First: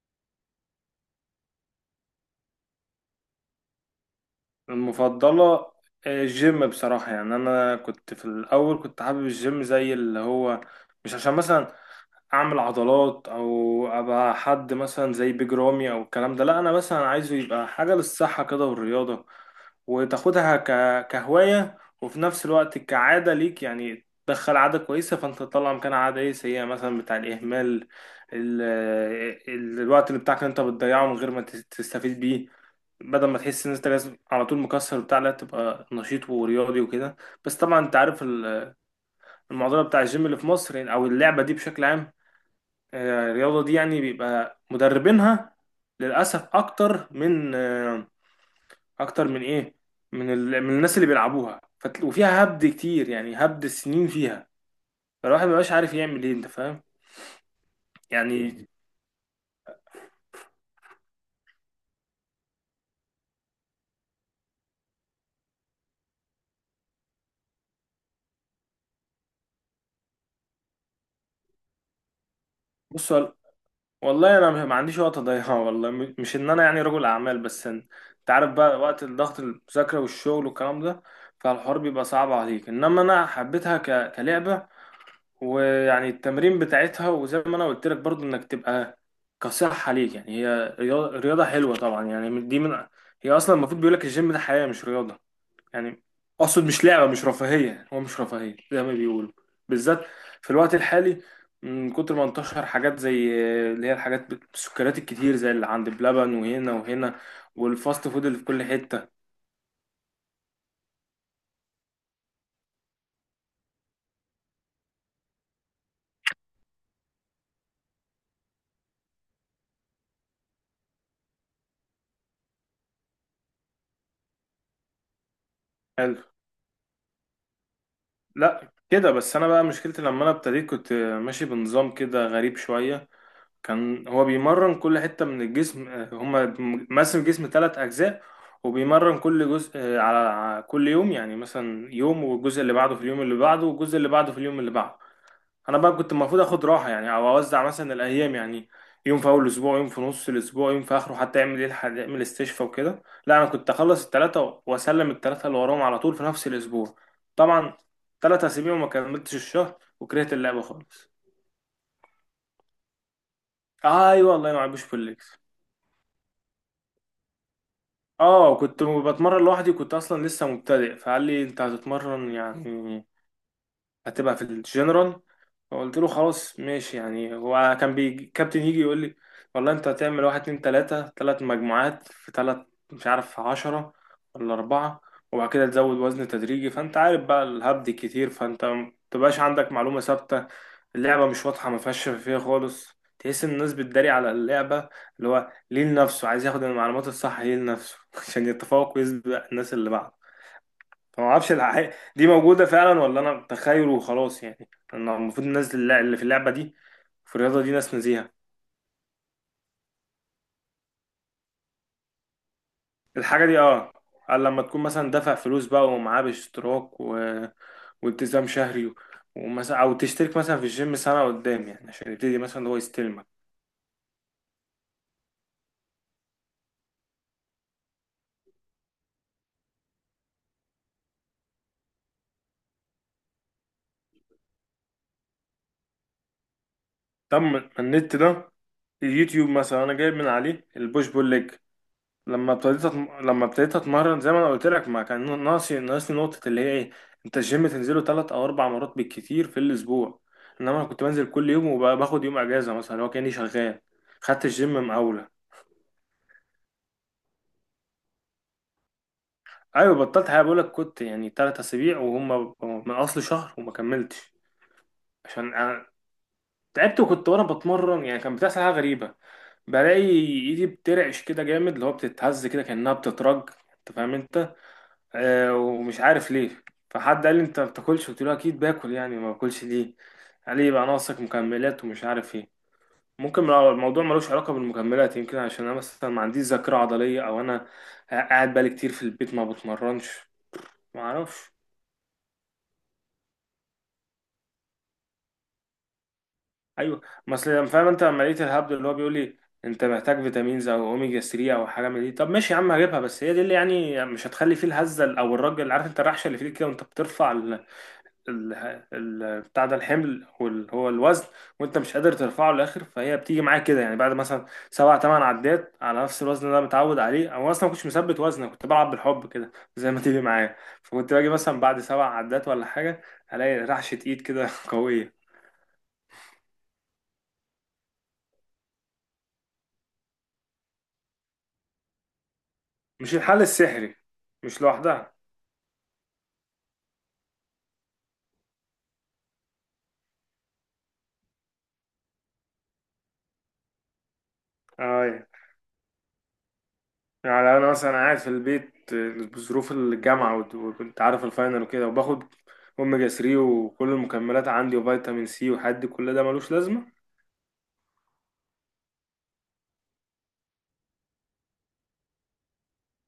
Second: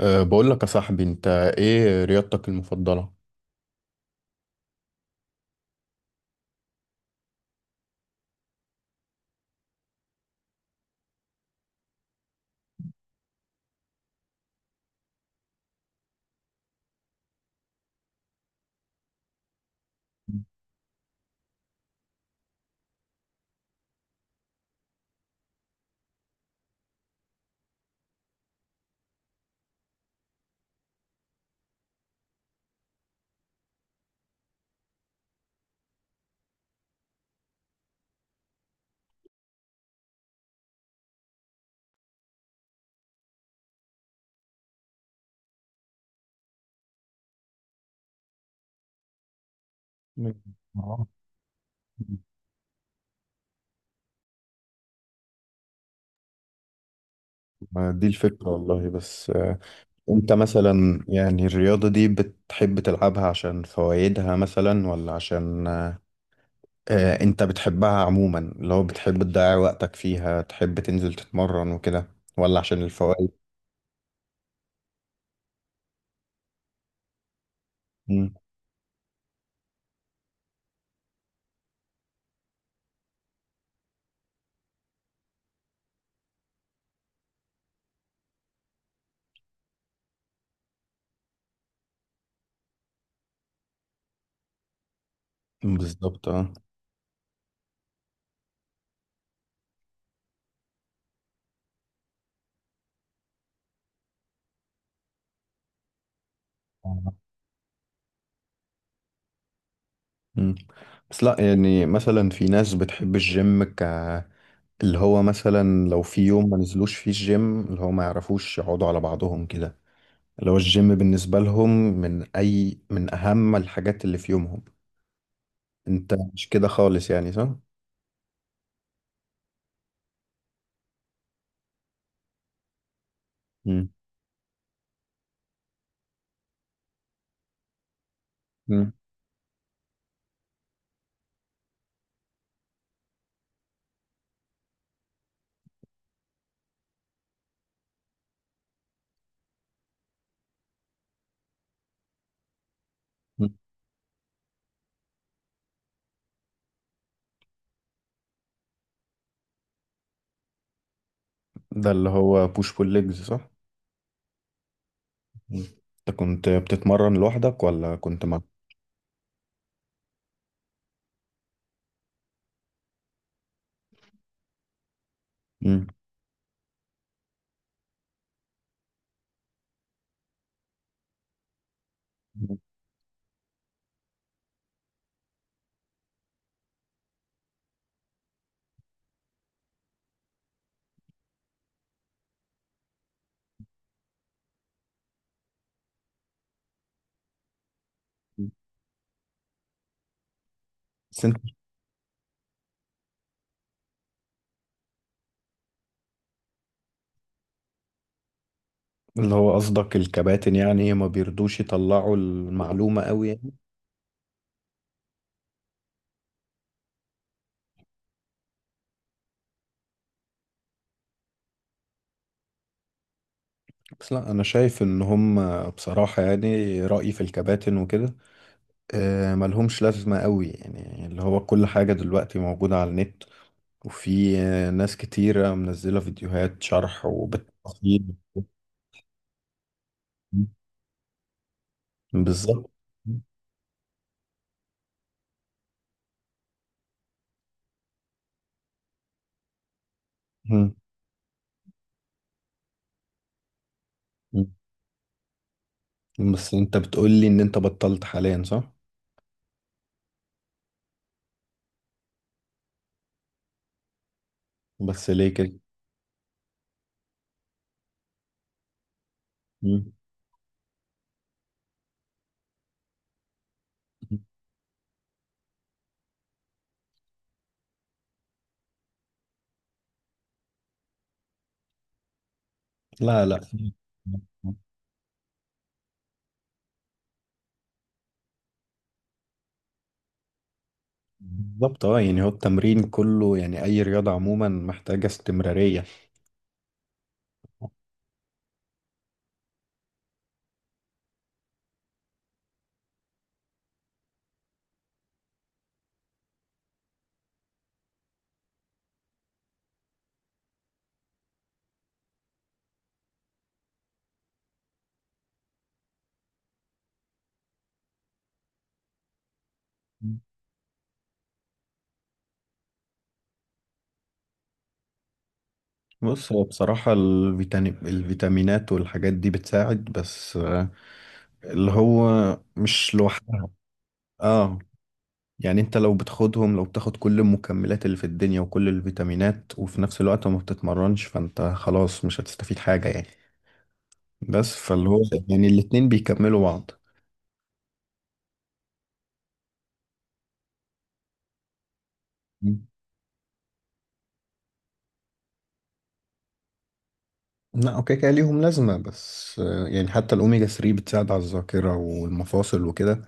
بقول لك يا صاحبي، انت ايه رياضتك المفضلة؟ المفضلة؟ الجيم بصراحة. يعني أنا كنت في الأول حابب الجيم زي اللي هو، مش عشان مثلا اعمل عضلات او ابقى حد مثلا زي بيج رامي او الكلام ده، لا انا مثلا عايزه يبقى حاجه للصحه كده، والرياضه وتاخدها كهوايه، وفي نفس الوقت كعاده ليك، يعني تدخل عاده كويسه فانت تطلع مكانها عاده ايه سيئه مثلا بتاع الاهمال، ال... الوقت اللي بتاعك اللي انت بتضيعه من غير ما تستفيد بيه، بدل ما تحس ان انت لازم على طول مكسر بتاع، لا تبقى نشيط ورياضي وكده. بس طبعا انت عارف المعضله بتاع الجيم اللي في مصر، يعني او اللعبه دي بشكل عام. الرياضة دي يعني بيبقى مدربينها للأسف أكتر من أكتر من إيه؟ من من الناس آه. اللي بيلعبوها، وفيها هبد كتير، يعني هبد سنين فيها. فالواحد مبقاش عارف يعمل إيه، أنت فاهم؟ ما دي الفكرة يعني والله. بس انت مثلا يعني الرياضة دي بتحب تلعبها عشان فوائدها مثلا، ولا عشان أه آه، انت بتحبها عموما، اللي هو بتحب تضيع وقتك فيها، تحب تنزل تتمرن وكده، ولا عشان بص الفوائد؟ والله أنا ما عنديش وقت أضيعه. والله مش إن أنا يعني رجل أعمال، بس أنت مم، عارف بقى وقت الضغط، المذاكرة والشغل والكلام ده. فالحوار بيبقى صعب عليك، إنما أنا حبيتها كلعبة، ويعني التمرين بتاعتها، وزي ما انا قلت لك برضو انك تبقى كصحة ليك. يعني هي رياضة رياضة حلوة طبعا، يعني دي من، هي اصلا المفروض بيقول لك الجيم ده حياة مش رياضة، يعني بالظبط اقصد مش لعبة، مش رفاهية. هو مش رفاهية زي ما بيقولوا، بالذات في الوقت الحالي، من كتر ما انتشر حاجات زي اللي هي الحاجات السكريات الكتير، زي اللي عند بلبن وهنا اه. وهنا، والفاست فود اللي في كل حتة. مم. بس لا يعني مثلا في ناس بتحب الجيم اللي هو مثلا لو في يوم ما نزلوش فيه الجيم، اللي هو ما يعرفوش يقعدوا على بعضهم كده، اللي هو الجيم بالنسبة لهم من أي من أهم الحاجات اللي في يومهم. أنت حلو، مش كده خالص يعني، صح؟ لا كده. بس انا بقى مشكلتي لما انا ابتديت كنت ماشي بنظام كده غريب شوية. مم. كان هو بيمرن كل حتة من الجسم، هما مقسم الجسم ثلاث أجزاء، مم. وبيمرن كل جزء، على كل يوم، يعني مثلا يوم والجزء اللي بعده في اليوم اللي بعده والجزء اللي بعده في اليوم اللي بعده. أنا بقى كنت المفروض آخد راحة يعني، أو أوزع مثلا الأيام، يعني يوم في أول الأسبوع، يوم في نص الأسبوع، يوم في آخره، حتى يعمل إيه، يعمل استشفاء وكده. لا أنا مم. كنت أخلص التلاتة وأسلم التلاتة اللي وراهم على طول في نفس الأسبوع. طبعا تلات أسابيع وما كملتش الشهر وكرهت اللعبة خالص. ده اللي هو بوش بول ليجز، صح؟ أيوة والله ما عجبش في الليكس. مم. أنت كنت بتتمرن لوحدك ولا كنت مع. اه كنت بتمرن لوحدي، كنت اصلا لسه مبتدئ، فقال لي انت هتتمرن يعني هتبقى في الجنرال. مم. فقلت له خلاص ماشي. يعني هو كان بيجي كابتن يجي يقول لي والله انت هتعمل واحد اتنين تلاتة، تلات مجموعات في مم. تلات، مش عارف عشرة ولا أربعة، وبعد كده تزود وزن تدريجي. فانت عارف بقى الهبد كتير، فانت متبقاش عندك معلومة ثابتة. اللعبة مش واضحة، ما فيهاش شفافية خالص. تحس إن الناس بتداري على اللعبة، اللي هو ليه لنفسه، عايز ياخد المعلومات الصح ليه لنفسه عشان يتفوق ويسبق الناس اللي بعده. بس فما أنت، أعرفش الحقيقة دي موجودة فعلا ولا أنا بتخيل وخلاص. يعني أنا المفروض الناس اللي في اللعبة دي، في الرياضة دي، ناس نزيهة. اللي هو قصدك الكباتن يعني ما بيرضوش يطلعوا المعلومة قوي. الحاجة دي اه، قال لما تكون مثلا دافع فلوس بقى ومعاه باشتراك والتزام شهري، ومثلا أو تشترك مثلا في الجيم سنة قدام، يعني عشان يبتدي مثلا هو يستلمك. بس لا انا شايف ان هم، بصراحة يعني رأيي في الكباتن وكده ملهمش لازمة قوي يعني، اللي هو كل حاجة دلوقتي موجودة على النت. وفي ناس كتيرة منزلة فيديوهات شرح طب ما وبالتفصيل. النت ده، اليوتيوب مثلا انا جايب من عليه البوش بول ليج. لما بالظبط. لما ابتديت اتمرن زي ما انا قلت لك، ما كان ناقصني نقطه اللي هي ايه، انت الجيم تنزله ثلاث او اربع مرات بالكتير في الاسبوع، مم. انما انا كنت بنزل كل يوم وباخد يوم اجازه مثلا، اللي هو كاني شغال، خدت مم. الجيم مقاوله. بس انت بتقولي ان انت بطلت حاليا، صح؟ ايوه بطلت. حاجه بقول لك، كنت يعني ثلاث اسابيع وهم من اصل شهر وما كملتش. بس ليه عشان كده؟ أنا تعبت، وكنت وانا بتمرن يعني كان بتحصل حاجه غريبه. مم. بلاقي ايدي بترعش كده جامد، اللي هو بتتهز كده كانها بتترج، انت فاهم انت، ومش عارف ليه. فحد قال لي انت ما بتاكلش، قلت له اكيد باكل يعني ما باكلش ليه. قال لي يبقى ناقصك مكملات ومش عارف ايه. لا لا. ممكن لو الموضوع ملوش علاقه بالمكملات، يمكن عشان انا مثلا ما عنديش ذاكره عضليه، او انا قاعد بقالي كتير في البيت ما بتمرنش، ما اعرفش. بالظبط اه. يعني هو التمرين كله، يعني اي رياضة عموما محتاجة استمرارية. ايوه، ما اصل فاهم انت، لما لقيت الهبد اللي هو بيقول لي انت محتاج فيتامينز او اوميجا 3 او حاجه من دي، طب ماشي يا عم هجيبها، بس هي دي اللي يعني مش هتخلي فيه الهزه، او الراجل عارف انت الرحشه اللي فيك كده وانت بترفع ال- بتاع ده الحمل واللي هو الوزن، وانت مش قادر ترفعه للاخر، فهي بتيجي معاك كده، يعني بعد مثلا سبع تمن عدات على نفس الوزن اللي انا متعود عليه، او اصلا ما كنتش مثبت وزن. أنا كنت بلعب بالحب كده، زي ما تيجي معايا. فكنت باجي مثلا بعد سبع عدات ولا حاجه، الاقي رعشه ايد كده قويه. بص هو بصراحة الفيتامينات والحاجات دي بتساعد، بس اللي هو مش مش الحل لوحدها. السحري، اه. مش لوحدها. يعني انت لو بتاخدهم، لو بتاخد كل المكملات اللي في الدنيا وكل الفيتامينات وفي نفس الوقت ما بتتمرنش، فانت خلاص مش هتستفيد حاجة يعني. بس فاللي هو اه، يعني الاتنين بيكملوا بعض. يعني انا مثلا قاعد في البيت بظروف الجامعه وكنت عارف الفاينل وكده، وباخد مم. اوميجا 3 وكل المكملات عندي وفيتامين سي وحد كل ده ملوش لازمه. لا اوكي، كده ليهم لازمة، بس يعني حتى الأوميجا 3 بتساعد على الذاكرة والمفاصل وكده،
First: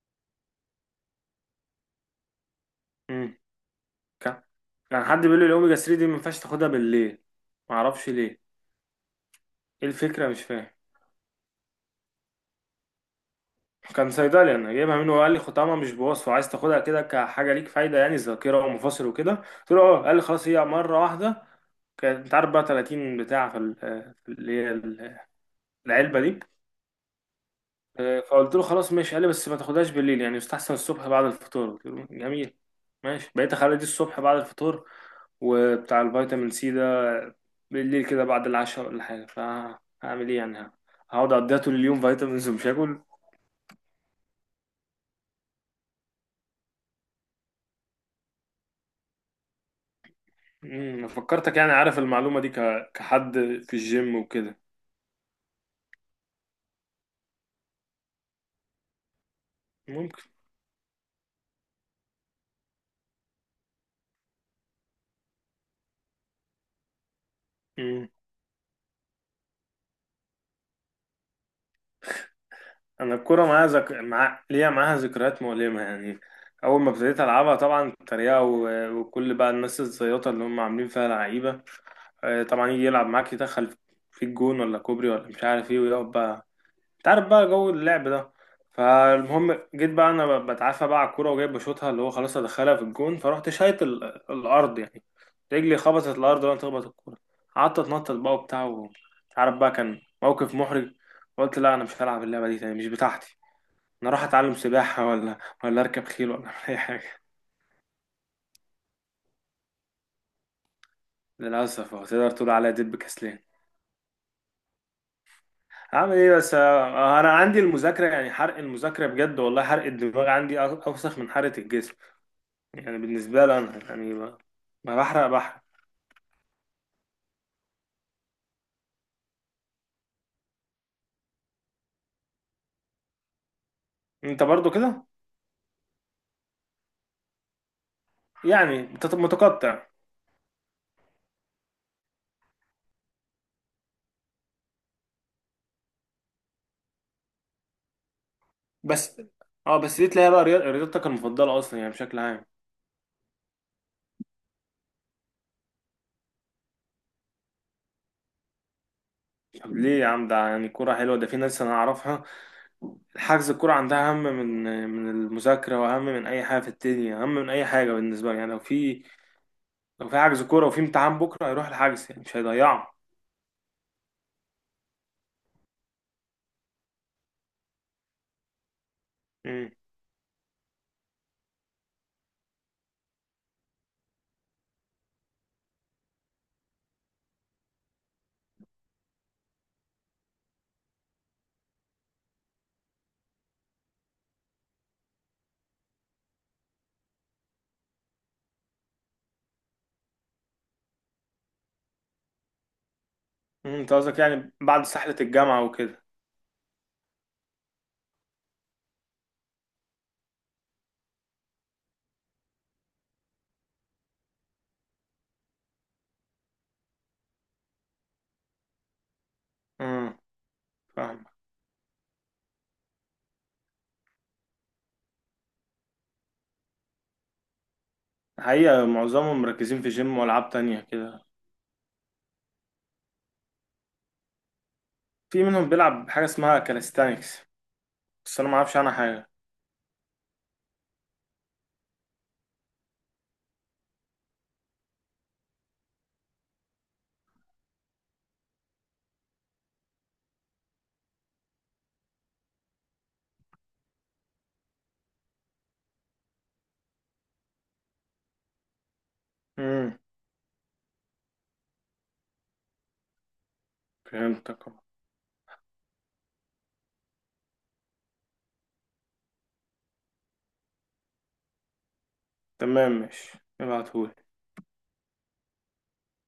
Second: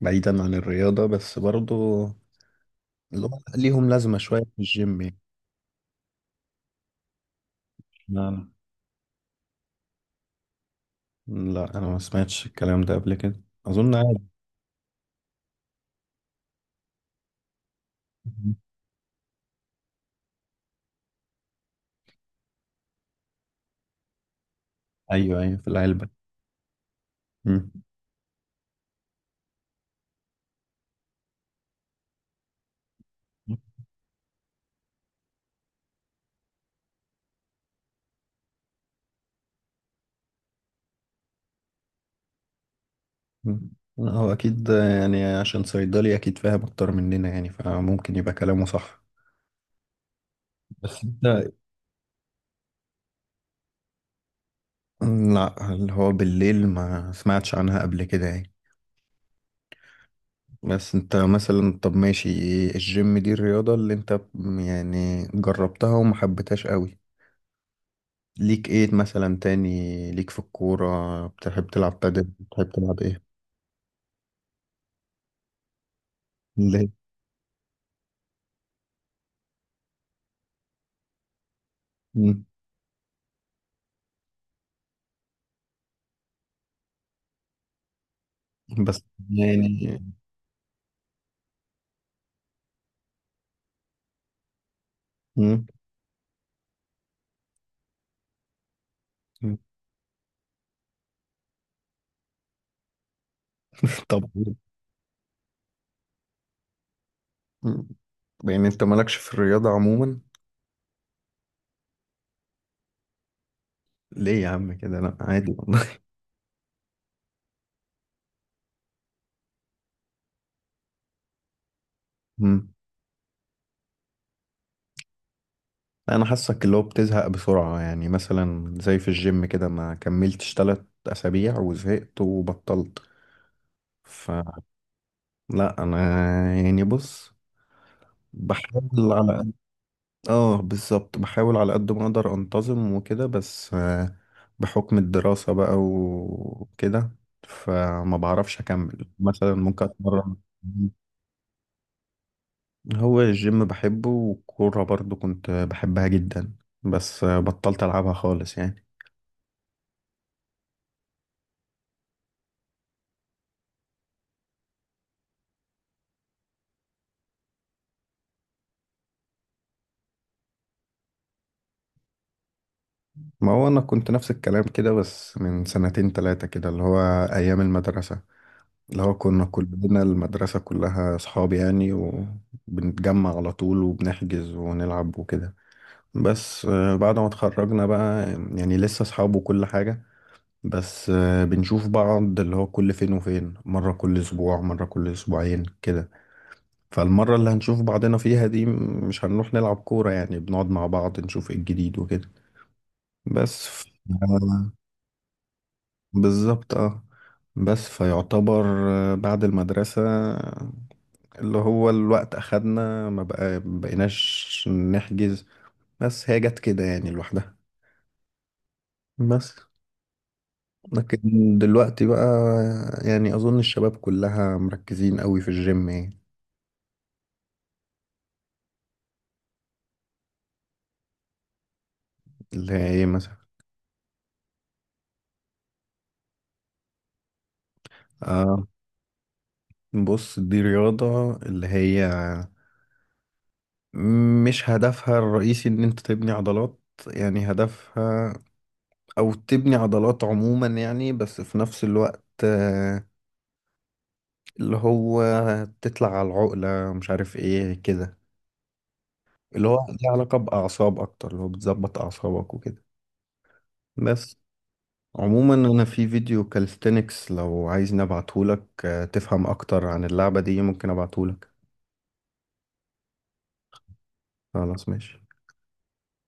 بعيدا عن الرياضة. بس برضو اللي امم، هو ليهم لازمة شوية كان في الجيم كان يعني. حد بيقول لي الاوميجا 3 دي ما ينفعش تاخدها بالليل، ما اعرفش ليه، لا. ايه الفكره مش فاهم. لا انا ما سمعتش الكلام ده قبل كده، اظن كان عادي. صيدلي انا جايبها منه، وقال لي ختامها مش بوصفه، عايز تاخدها كده كحاجه ليك فايده يعني، ذاكره ومفاصل وكده. قلت له اه، قال لي خلاص هي مره واحده، كانت انت عارف بقى 30 بتاع في في اللي هي ايوه ايوه في العلبة. العلبه دي. مم. فقلت له خلاص ماشي. قال لي بس ما تاخدهاش بالليل، يعني يستحسن الصبح بعد الفطور. قلت له جميل ماشي. بقيت اخلي دي الصبح بعد الفطور، وبتاع الفيتامين سي ده بالليل كده بعد العشاء ولا حاجه. فهعمل ايه يعني، هقعد اقضيها طول اليوم فيتامينز ومش هاكل. مم. لا، هو اكيد، يعني عشان صيدلي اكيد فاهم اكتر مننا يعني، فممكن يبقى كلامه صح. بس امم، انت. فكرتك يعني عارف المعلومه دي كحد في الجيم وكده، لا، اللي هو بالليل ما سمعتش عنها قبل كده يعني. ممكن. بس انت مثلا، طب ماشي، الجيم دي الرياضة اللي انت يعني جربتها وما حبيتهاش قوي. ليك ايه مثلا تاني؟ ليك في الكورة؟ بتحب تلعب بادل، بتحب تلعب انا ايه؟ الكوره معايا ليا معاها ذكريات مؤلمه يعني. اول ليه؟ ما ابتديت العبها طبعا التريقه وكل بقى الناس الزياطه اللي هم عاملين فيها لعيبه، طبعا يجي يلعب معاك يدخل في الجون ولا كوبري ولا مش عارف ايه، ويقعد بقى، انت عارف بقى جو اللعب ده. بس فالمهم جيت يعني. بقى انا بتعافى بقى على الكوره وجاي بشوطها، اللي هو خلاص ادخلها في الجون، فرحت شايط الارض يعني، مم. رجلي خبطت الارض وانا تخبط الكوره، قعدت اتنطط بقى وبتاع ومش عارف مم. بقى، كان موقف محرج. قلت لا انا مش هلعب اللعبه دي تاني، مش بتاعتي. انا راح طب. اتعلم سباحه ولا ولا اركب خيل ولا اعمل اي حاجه. مم. يعني انت مالكش في الرياضة عموما؟ للاسف تقدر تقول عليا دب كسلان. ليه يا عم كده، لا عادي والله. اعمل ايه بس، انا عندي المذاكره يعني، حرق المذاكره بجد والله حرق الدماغ عندي اوسخ من حرق الجسم. مم. يعني بالنسبة لي أنا يعني، ما بحرق بحرق. لا، انا حاسك اللي هو بتزهق بسرعة، يعني مثلا زي في الجيم كده ما كملتش 3 اسابيع وزهقت وبطلت. أنت فلا. برضو كده، انا يعني، بص يعني أنت بحاول على. متقطع. اه بالظبط، بحاول على قد ما اقدر انتظم وكده، بس بحكم الدراسة بقى وكده فما بعرفش اكمل، بس مثلا أه ممكن بس دي تلاقيها اتمرن. بقى رياضتك المفضلة أصلا، يعني بشكل عام. هو الجيم بحبه والكورة برضو كنت بحبها جدا، بس بطلت العبها خالص يعني. طب ليه يا عم، ده يعني كورة حلوة. ده في ناس أنا أعرفها حجز الكورة عندها أهم من من المذاكرة وأهم من أي حاجة في الدنيا، أهم من أي حاجة بالنسبة لي. يعني لو في، لو في حجز كورة وفي امتحان بكرة، هيروح الحجز يعني مش هيضيعه. ما هو انا كنت نفس الكلام كده، بس من سنتين تلاتة كده، اللي هو ايام المدرسة، اللي هو كنا أمم. كلنا المدرسة كلها اصحاب يعني، وبنتجمع على طول وبنحجز ونلعب وكده. بس بعد ما اتخرجنا بقى، يعني لسه اصحاب وكل حاجة، بس بنشوف بعض اللي هو كل فين وفين، مرة كل اسبوع مرة كل اسبوعين كده. فالمرة اللي هنشوف بعضنا فيها دي مش هنروح نلعب كورة، يعني بنقعد مع بعض نشوف ايه الجديد وكده. بس أمم، أنت قصدك يعني آه، بعد سحلة الجامعة وكده. بالظبط اه. بس فيعتبر بعد المدرسة، اللي هو الوقت أخدنا ما بقى بقيناش نحجز، بس هي جت كده يعني لوحدها. بس أمم، فاهم. لكن دلوقتي بقى، يعني أظن الشباب كلها مركزين قوي في الجيم يعني. الحقيقة معظمهم مركزين في جيم وألعاب تانية كده. اللي هي إيه مثلا؟ في منهم بيلعب بحاجة اسمها كاليستانكس، بس أنا ما آه. أعرفش عنها حاجة. بص دي رياضة اللي هي مش هدفها الرئيسي إن أنت تبني عضلات، يعني هدفها أو تبني عضلات عموما يعني، بس في نفس الوقت اللي هو تطلع على العقلة مش عارف إيه كده، اللي هو امم، ليه علاقة بأعصاب أكتر، اللي هو بتظبط أعصابك وكده. بس فهمتك. عموما انا في فيديو كالستنكس، لو عايز نبعتهولك تفهم اكتر عن اللعبة دي ممكن ابعتهولك. تمام ماشي ابعتهولي. خلاص ماشي.